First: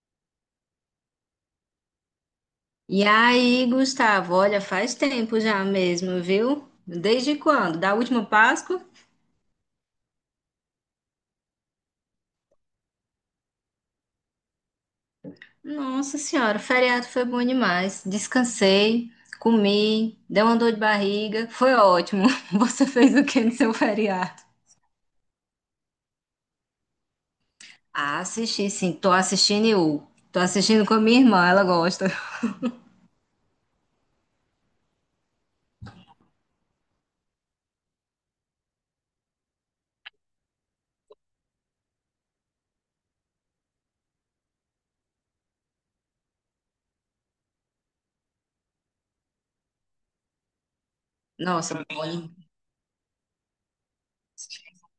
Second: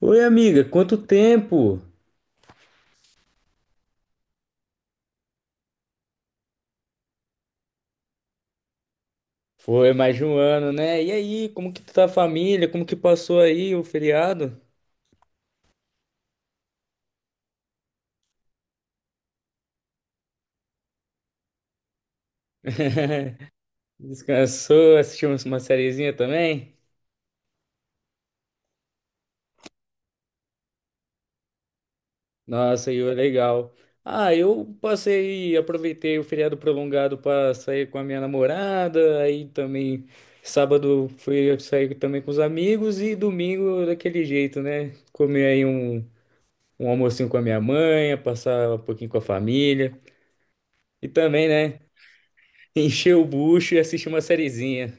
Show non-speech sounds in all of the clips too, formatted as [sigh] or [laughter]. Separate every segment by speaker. Speaker 1: Oi, amiga, quanto tempo?
Speaker 2: E aí, Gustavo, olha, faz tempo já mesmo, viu? Desde quando? Da última Páscoa?
Speaker 1: Foi mais de um ano, né? E aí, como que tá a família? Como que passou aí o feriado?
Speaker 2: Nossa Senhora, o feriado foi bom demais. Descansei, comi, dei uma dor de barriga, foi ótimo. [laughs] Você fez o que no seu feriado?
Speaker 1: Descansou? Assistimos uma sériezinha também?
Speaker 2: Ah, assisti sim, tô assistindo eu. Tô assistindo com a minha irmã, ela gosta.
Speaker 1: Nossa, e foi legal. Ah, eu passei, aproveitei o feriado prolongado para sair com a minha namorada, aí também sábado fui sair também com os amigos e domingo daquele jeito, né? Comer aí um almocinho com a minha mãe, passar um pouquinho com a família. E também, né?
Speaker 2: Nossa, bom.
Speaker 1: Encher o bucho e assistir uma sériezinha.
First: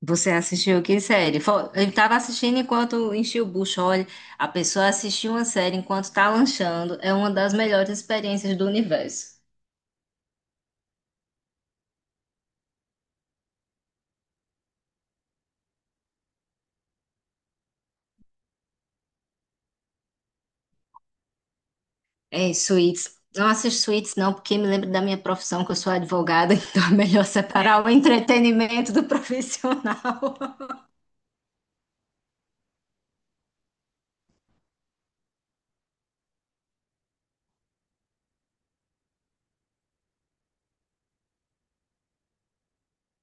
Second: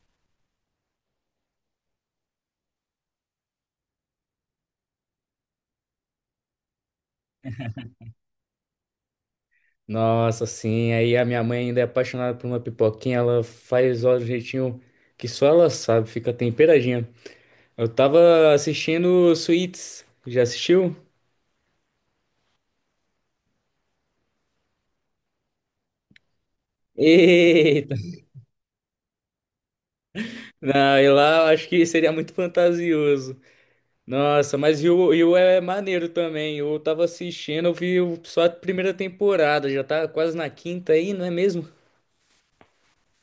Speaker 2: Você assistiu que série? Ele estava assistindo enquanto enchia o bucho. Olha, a pessoa assistir uma série enquanto está lanchando é uma das melhores experiências do universo.
Speaker 1: Nossa, sim. Aí a minha mãe ainda é apaixonada por uma pipoquinha. Ela faz ó, do jeitinho que só ela sabe. Fica temperadinha. Eu tava assistindo Suits. Já assistiu?
Speaker 2: É, suítes. Não assisto suítes, não, porque me lembro da minha profissão, que eu sou advogada, [laughs] então é melhor separar o
Speaker 1: Eita!
Speaker 2: entretenimento do profissional.
Speaker 1: Não, e lá eu acho que seria muito fantasioso. Nossa, mas e o é maneiro também. Eu tava assistindo, só a primeira temporada. Já tá quase na quinta aí, não é mesmo?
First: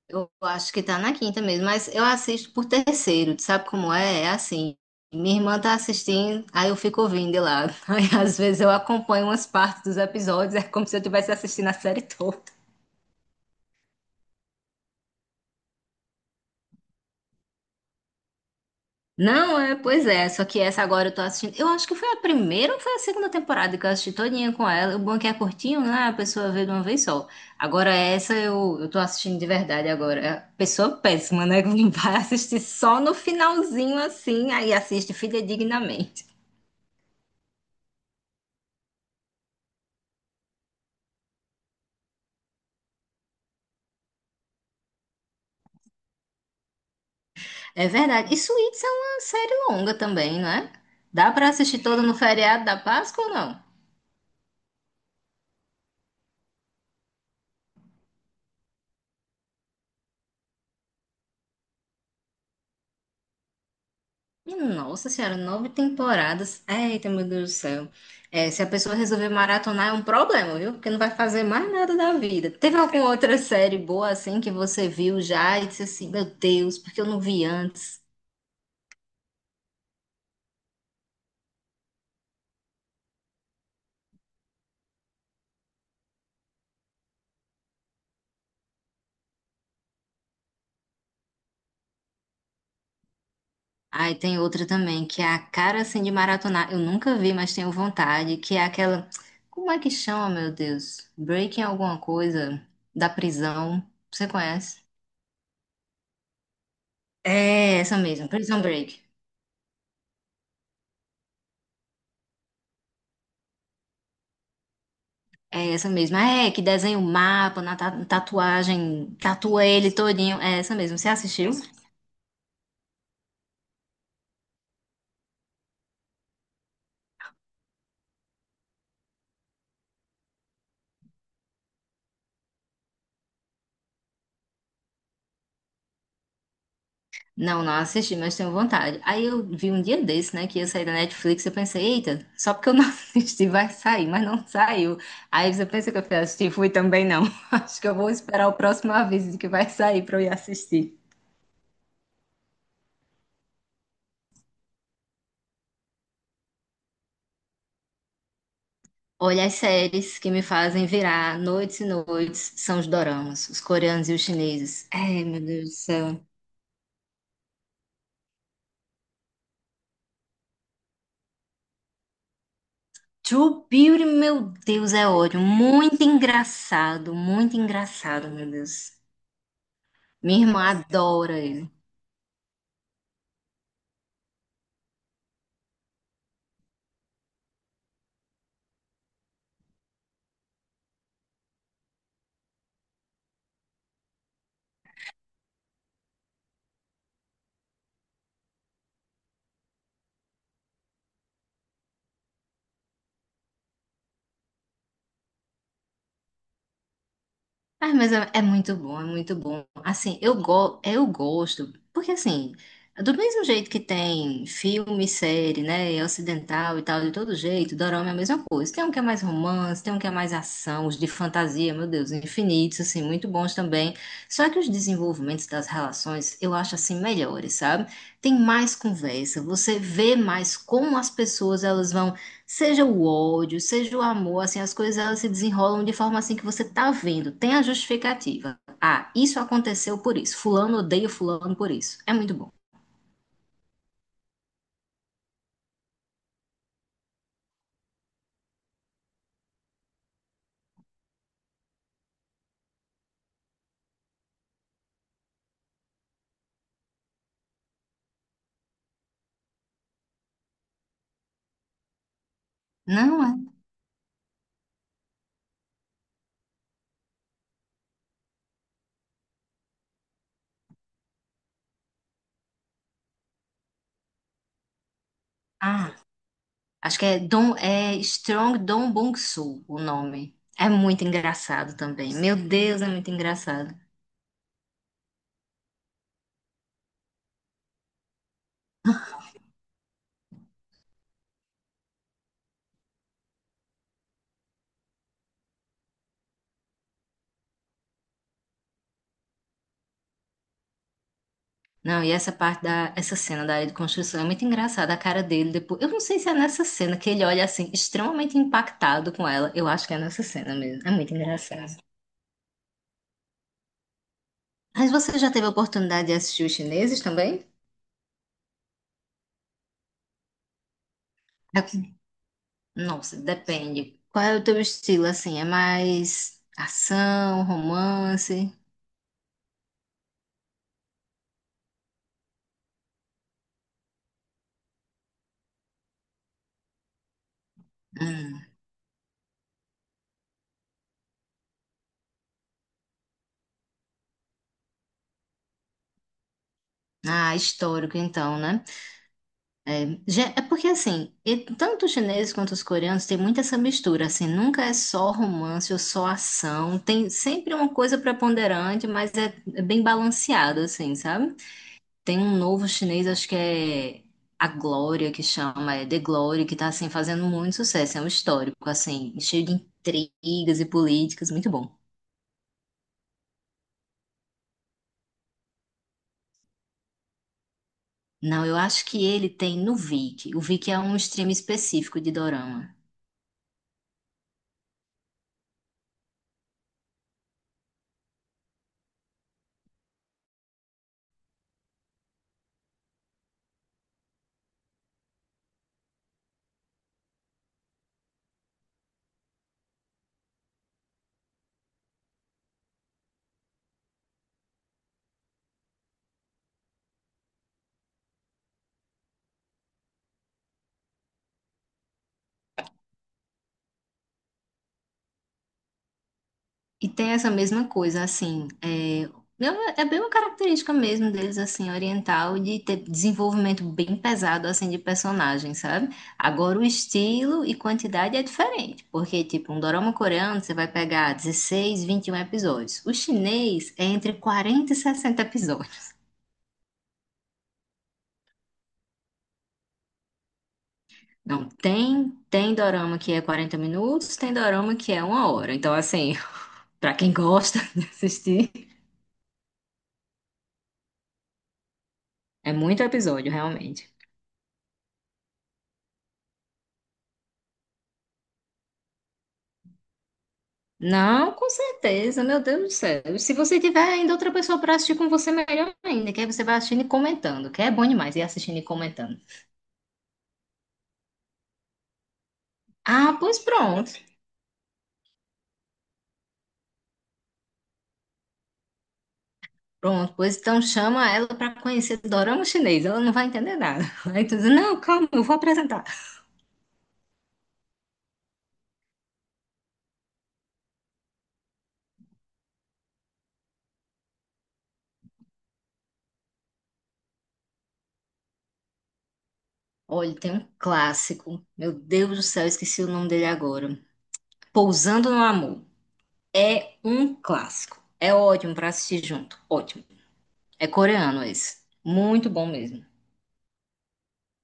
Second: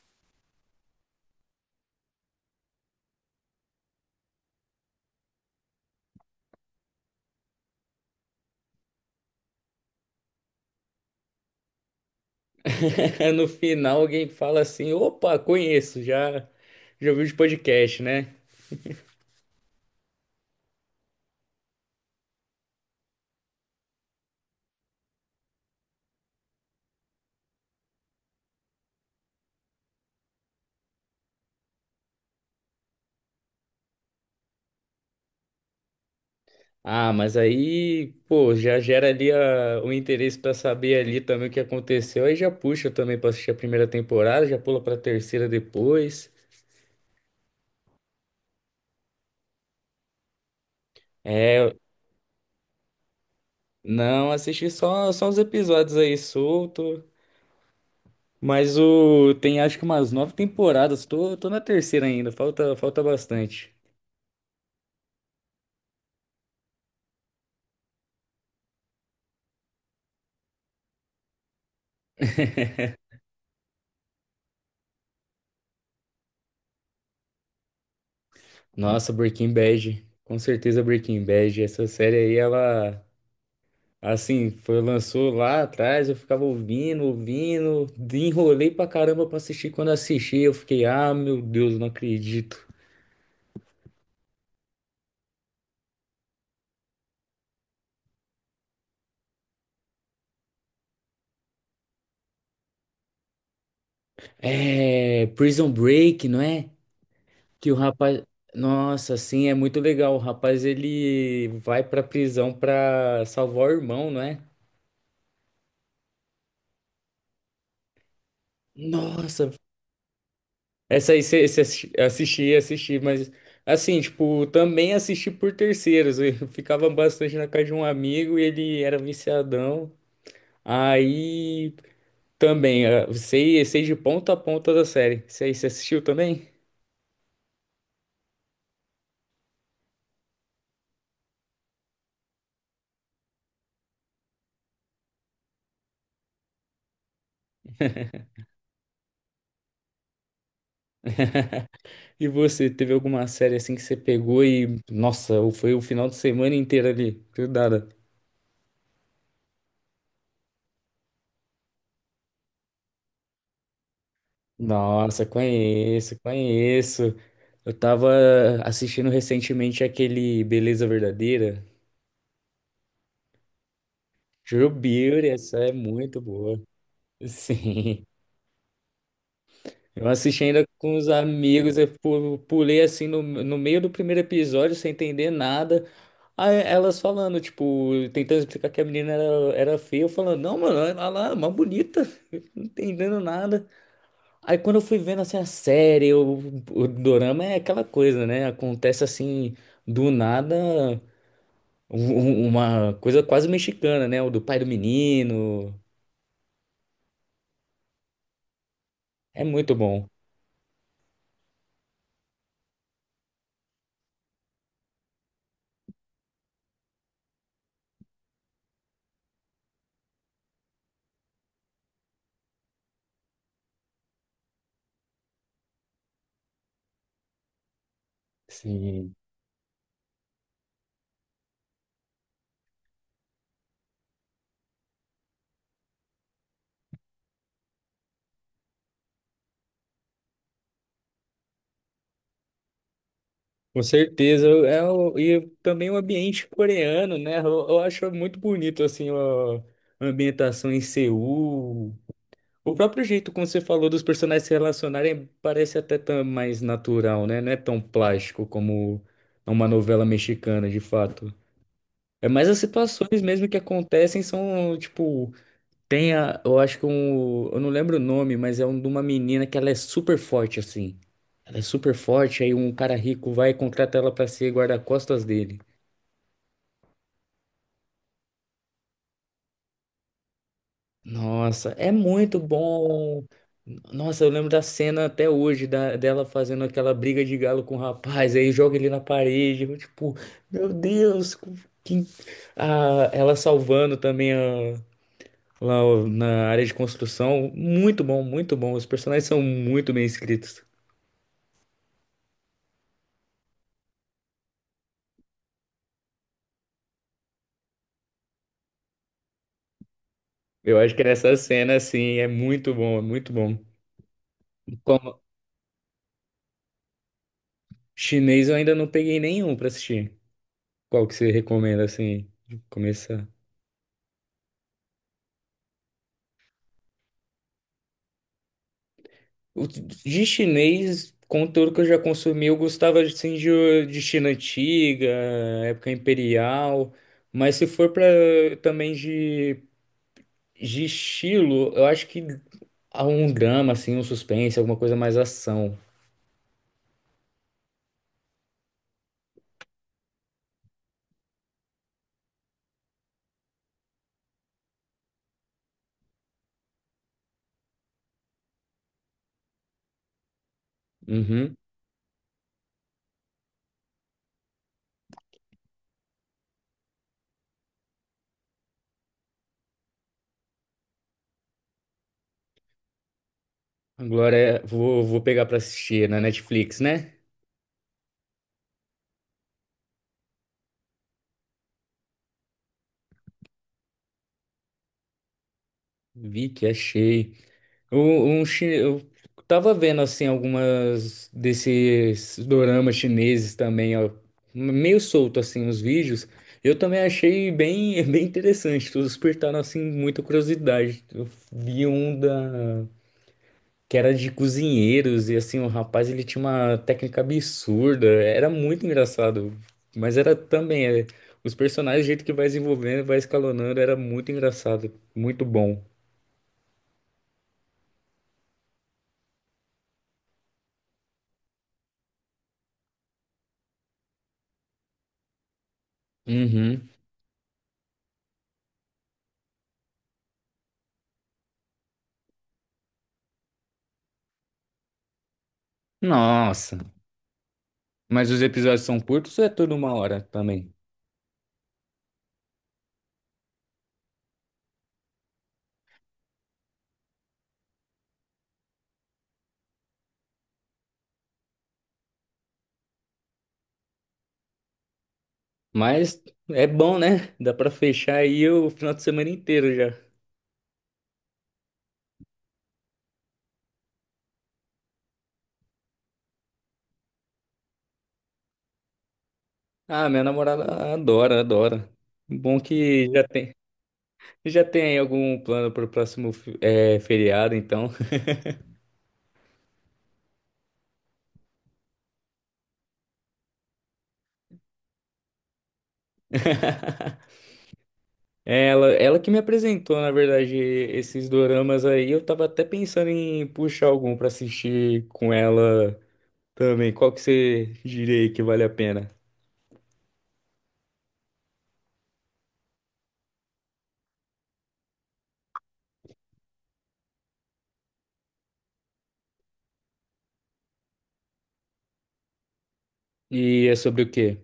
Speaker 2: Eu acho que tá na quinta mesmo, mas eu assisto por terceiro, tu sabe como é? É assim, minha irmã tá assistindo, aí eu fico ouvindo de lado. [laughs] Aí às vezes eu acompanho umas partes dos episódios, é como se eu estivesse assistindo a série toda.
Speaker 1: [laughs] No final alguém fala assim: opa, conheço, já ouvi os podcast, né?
Speaker 2: Não, é, pois é, só que essa agora eu tô assistindo. Eu acho que foi a primeira ou foi a segunda temporada que eu assisti todinha com ela. O bom é que é curtinho, né? A pessoa vê de uma vez só. Agora essa eu tô assistindo de verdade agora. É pessoa péssima, né? [laughs] Que vai assistir só no finalzinho assim, aí assiste fidedignamente.
Speaker 1: Ah, mas aí, pô, já gera ali a- o interesse pra saber ali também o que aconteceu. Aí já puxa também pra assistir a primeira temporada, já pula pra terceira depois.
Speaker 2: É verdade. E Suits é uma série longa também, não é? Dá pra
Speaker 1: É,
Speaker 2: assistir toda no feriado da Páscoa ou não?
Speaker 1: não, assisti só uns episódios aí solto. Mas o tem acho que umas nove temporadas. Tô na terceira ainda, falta bastante.
Speaker 2: Nossa senhora, nove temporadas. Eita, meu Deus do céu. É, se a pessoa resolver maratonar é um problema, viu? Porque não vai fazer mais nada da vida. Teve alguma outra série boa assim que você viu já e disse assim, meu Deus, porque eu não vi antes?
Speaker 1: Nossa, Breaking Bad. Com certeza Breaking Bad. Essa série aí, ela. Assim, foi, lançou lá atrás, eu ficava ouvindo, enrolei pra caramba pra assistir. Quando assisti, eu fiquei, ah, meu Deus, não acredito.
Speaker 2: Aí tem outra também, que é a cara assim de maratonar. Eu nunca vi, mas tenho vontade, que é aquela. Como é que chama, meu Deus? Breaking alguma coisa da prisão. Você conhece?
Speaker 1: É, Prison Break, não é? Que o
Speaker 2: É essa
Speaker 1: rapaz,
Speaker 2: mesmo, Prison Break.
Speaker 1: nossa, assim, é muito legal. O rapaz, ele vai pra prisão pra salvar o irmão, não é?
Speaker 2: É essa mesma. É, que desenha o mapa na tatuagem,
Speaker 1: Nossa,
Speaker 2: tatua ele todinho. É essa mesmo. Você
Speaker 1: essa aí você
Speaker 2: assistiu?
Speaker 1: você assisti, mas assim, tipo, também assisti por terceiros. Eu [laughs] ficava bastante na casa de um amigo e ele era viciadão. Aí também, sei de ponta a ponta da série. Isso aí, você assistiu também?
Speaker 2: Não, não assisti, mas tenho vontade. Aí eu vi um dia desse, né, que ia sair da Netflix, eu pensei, eita, só porque eu não [laughs] assisti vai sair, mas não saiu. Aí você pensa que eu fui assistir, fui também não. [laughs] Acho que eu vou esperar o próximo aviso de que vai sair pra eu ir assistir.
Speaker 1: E você, teve alguma série assim que você pegou e, nossa, foi o final de semana inteiro ali, grudada?
Speaker 2: Olha, as séries que me fazem virar noites e noites são os doramas, os coreanos e os chineses. Ai,
Speaker 1: Nossa,
Speaker 2: meu Deus do
Speaker 1: conheço,
Speaker 2: céu.
Speaker 1: conheço. Eu tava assistindo recentemente aquele Beleza Verdadeira.
Speaker 2: True Beauty, meu
Speaker 1: True
Speaker 2: Deus, é
Speaker 1: Beauty,
Speaker 2: ódio.
Speaker 1: essa é muito boa. [laughs]
Speaker 2: Muito
Speaker 1: Sim.
Speaker 2: engraçado, meu Deus.
Speaker 1: Eu assisti
Speaker 2: Minha irmã
Speaker 1: ainda com os
Speaker 2: adora.
Speaker 1: amigos, pulei assim no, no meio do primeiro episódio sem entender nada. Aí elas falando, tipo, tentando explicar que a menina era feia, eu falando, não, mano, olha lá, uma bonita, [laughs] não entendendo nada. Aí quando eu fui vendo assim a série, o dorama é aquela coisa, né? Acontece assim, do nada, um- uma coisa quase mexicana, né? O do pai do menino.
Speaker 2: Ah, mas é, é muito bom, é muito
Speaker 1: É
Speaker 2: bom.
Speaker 1: muito bom.
Speaker 2: Assim, eu gosto, porque assim, do mesmo jeito que tem filme, série, né, ocidental e tal, de todo jeito, dorama é a mesma coisa. Tem um que é mais romance, tem um que é mais ação, os de fantasia, meu Deus, infinitos, assim, muito bons também. Só que os desenvolvimentos das relações, eu acho assim, melhores, sabe? Tem mais conversa, você vê mais como as pessoas, elas vão. Seja o ódio, seja o amor, assim, as coisas elas se desenrolam de forma assim que você tá vendo, tem a justificativa. Ah, isso aconteceu por isso. Fulano odeia fulano por isso. É muito bom.
Speaker 1: Com certeza, e também o ambiente coreano, né? Eu acho muito bonito, assim, a ambientação em Seul. O próprio jeito, como você falou, dos personagens se relacionarem parece até tão mais natural, né? Não é tão plástico como uma novela mexicana, de fato. É mais as situações
Speaker 2: Não é?
Speaker 1: mesmo que acontecem são, tipo, tem a, eu acho que um, eu não lembro o nome, mas é um de uma menina que ela é, super forte assim. Ela é super forte, aí um cara rico vai e contrata ela pra ser guarda-costas dele.
Speaker 2: Ah, acho que é Dom é Strong Dong Bong-soo o nome. É muito
Speaker 1: Nossa,
Speaker 2: engraçado
Speaker 1: é
Speaker 2: também. Meu
Speaker 1: muito
Speaker 2: Deus, é muito
Speaker 1: bom.
Speaker 2: engraçado.
Speaker 1: Nossa, eu lembro da cena até hoje dela fazendo aquela briga de galo com o rapaz, aí joga ele na parede, eu, tipo, meu Deus, que... Ah, ela salvando também na área de construção. Muito bom, muito bom. Os personagens são muito bem escritos.
Speaker 2: Não, e essa cena da área de construção é muito engraçada, a cara dele depois. Eu não sei se é nessa cena que ele olha assim extremamente impactado com ela. Eu acho que é nessa cena
Speaker 1: Eu
Speaker 2: mesmo. É
Speaker 1: acho que
Speaker 2: muito
Speaker 1: essa cena,
Speaker 2: engraçado.
Speaker 1: assim, é muito bom, é muito bom.
Speaker 2: Mas você
Speaker 1: Como
Speaker 2: já teve a oportunidade de assistir os chineses também?
Speaker 1: chinês, eu ainda não peguei nenhum pra assistir. Qual que você
Speaker 2: É
Speaker 1: recomenda,
Speaker 2: que-
Speaker 1: assim, de
Speaker 2: Nossa,
Speaker 1: começar?
Speaker 2: depende. Qual é o teu estilo, assim? É mais ação, romance?
Speaker 1: De chinês, conteúdo que eu já consumi, eu gostava, assim, de China antiga, época imperial. Mas se for pra
Speaker 2: Hum.
Speaker 1: também de estilo, eu acho que há um drama, assim, um suspense, alguma coisa mais ação.
Speaker 2: Ah, histórico então, né? É porque, assim, e tanto os chineses quanto os coreanos têm muita essa mistura, assim, nunca é só romance ou só ação. Tem sempre uma coisa preponderante, mas é bem balanceado, assim, sabe?
Speaker 1: Uhum.
Speaker 2: Tem um novo chinês, acho que é a Glória que chama, é The Glory, que tá assim fazendo muito sucesso, é um histórico, assim, cheio de intrigas e políticas, muito bom.
Speaker 1: Agora, vou, vou pegar pra assistir é na Netflix, né?
Speaker 2: Não, eu acho que ele tem no Viki. O Viki é um stream específico de dorama.
Speaker 1: Vi que achei. Eu tava vendo assim algumas desses doramas chineses também, ó, meio solto assim os vídeos. Eu também achei bem, [laughs] bem interessante, todos despertaram assim muita curiosidade. Eu vi um da que era de cozinheiros e assim o rapaz ele tinha uma técnica absurda, era muito engraçado, mas era também os personagens, o jeito que vai desenvolvendo, vai escalonando, era muito engraçado, muito bom.
Speaker 2: E tem essa mesma coisa, assim, é, é bem uma característica mesmo deles, assim, oriental, de ter desenvolvimento bem pesado, assim, de personagem, sabe? Agora, o
Speaker 1: Uhum.
Speaker 2: estilo e quantidade é diferente, porque, tipo, um dorama coreano, você vai pegar 16 21 episódios. O chinês é entre 40 e 60 episódios.
Speaker 1: Nossa. Mas os episódios são curtos ou é tudo uma hora também?
Speaker 2: Não, tem dorama que é 40 minutos, tem dorama que é uma hora. Então, assim, [laughs] pra quem gosta de assistir, é muito episódio, realmente.
Speaker 1: Mas é bom, né? Dá pra fechar aí o final de semana inteiro já.
Speaker 2: Não, com certeza, meu Deus do céu. E se você tiver ainda outra pessoa para assistir com você, melhor ainda, que aí você vai assistindo e comentando, que é bom demais ir assistindo e comentando.
Speaker 1: Ah, minha namorada adora, adora. Bom que
Speaker 2: Ah, pois pronto.
Speaker 1: já tem aí algum plano pro próximo feriado, então.
Speaker 2: Pronto, pois então chama ela para conhecer dorama chinês, ela não vai entender nada. [laughs] Aí tu diz, não, calma, eu vou apresentar.
Speaker 1: [laughs] Ela que me apresentou, na verdade, esses doramas aí. Eu tava até pensando em puxar algum pra assistir com ela também. Qual que você diria aí que vale a pena?
Speaker 2: Olha, tem um clássico, meu Deus do céu, esqueci o nome dele agora. Pousando no Amor. É um clássico. É ótimo para assistir junto, ótimo. É coreano esse. Muito bom mesmo.
Speaker 1: E é sobre o quê?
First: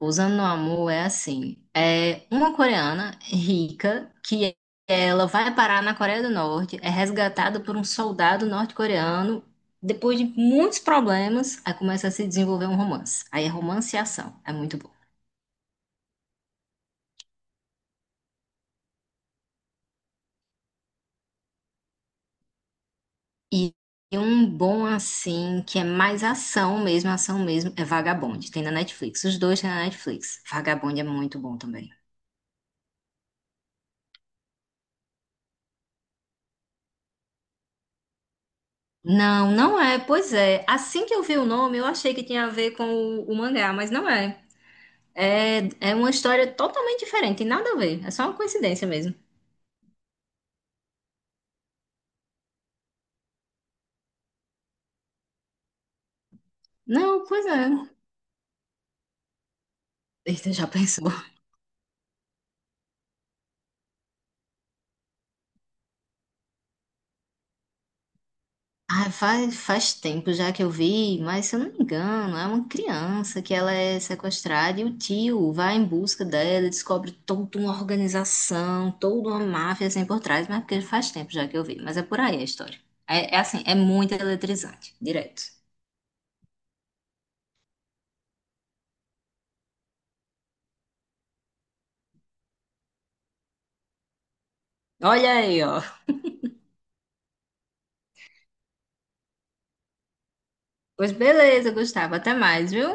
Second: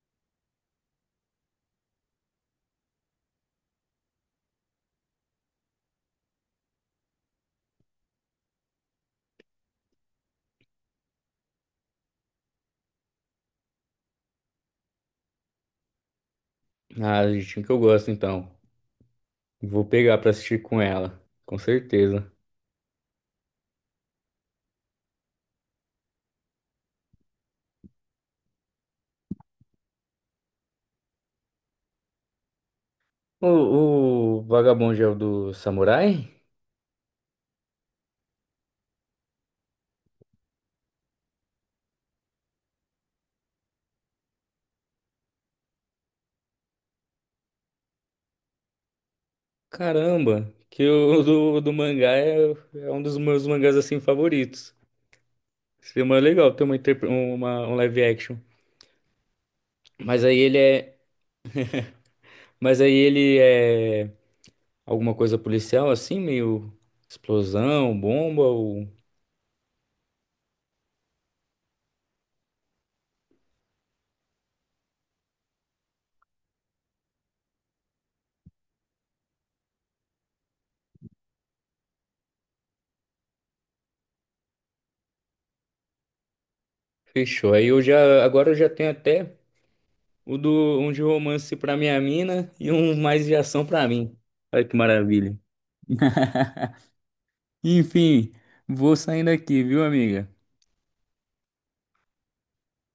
Speaker 2: Usando no Amor é assim, é uma coreana rica que ela vai parar na Coreia do Norte, é resgatada por um soldado norte-coreano. Depois de muitos problemas, aí começa a se desenvolver um romance. Aí é romance e ação, é muito bom.
Speaker 1: Ah, gente, o que eu gosto então. Vou pegar pra assistir com ela, com certeza.
Speaker 2: E um bom assim, que é mais ação mesmo, é Vagabond. Tem na Netflix. Os dois tem na Netflix. Vagabond é muito bom também.
Speaker 1: O, o Vagabond é o do Samurai?
Speaker 2: Não, não é. Pois é. Assim que eu vi o nome, eu achei que tinha a ver com o mangá, mas não é. É uma história totalmente diferente, tem nada a ver. É só uma coincidência mesmo.
Speaker 1: Caramba, que o do mangá é, é um dos meus mangás assim favoritos. Seria mais legal ter uma,
Speaker 2: Não, pois é.
Speaker 1: um live action. Mas aí
Speaker 2: Eita,
Speaker 1: ele
Speaker 2: já
Speaker 1: é,
Speaker 2: pensou?
Speaker 1: mas aí ele é alguma coisa policial assim, meio explosão, bomba ou
Speaker 2: Ah, faz tempo já que eu vi, mas se eu não me engano, é uma criança que ela é sequestrada e o tio vai em busca dela, e descobre toda uma organização, toda uma máfia assim por trás, mas porque faz tempo já que eu vi. Mas é por aí a história. É assim, é muito eletrizante, direto.
Speaker 1: fechou. Aí eu já agora eu já tenho até o do um de romance pra minha mina e um mais de ação pra mim. Olha que
Speaker 2: Olha
Speaker 1: maravilha.
Speaker 2: aí, ó.
Speaker 1: Enfim, vou saindo aqui, viu, amiga?
Speaker 2: Pois beleza, Gustavo, até mais, viu?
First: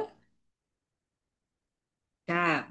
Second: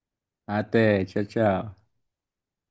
Speaker 1: Até, tchau, tchau.
Speaker 2: Tchau.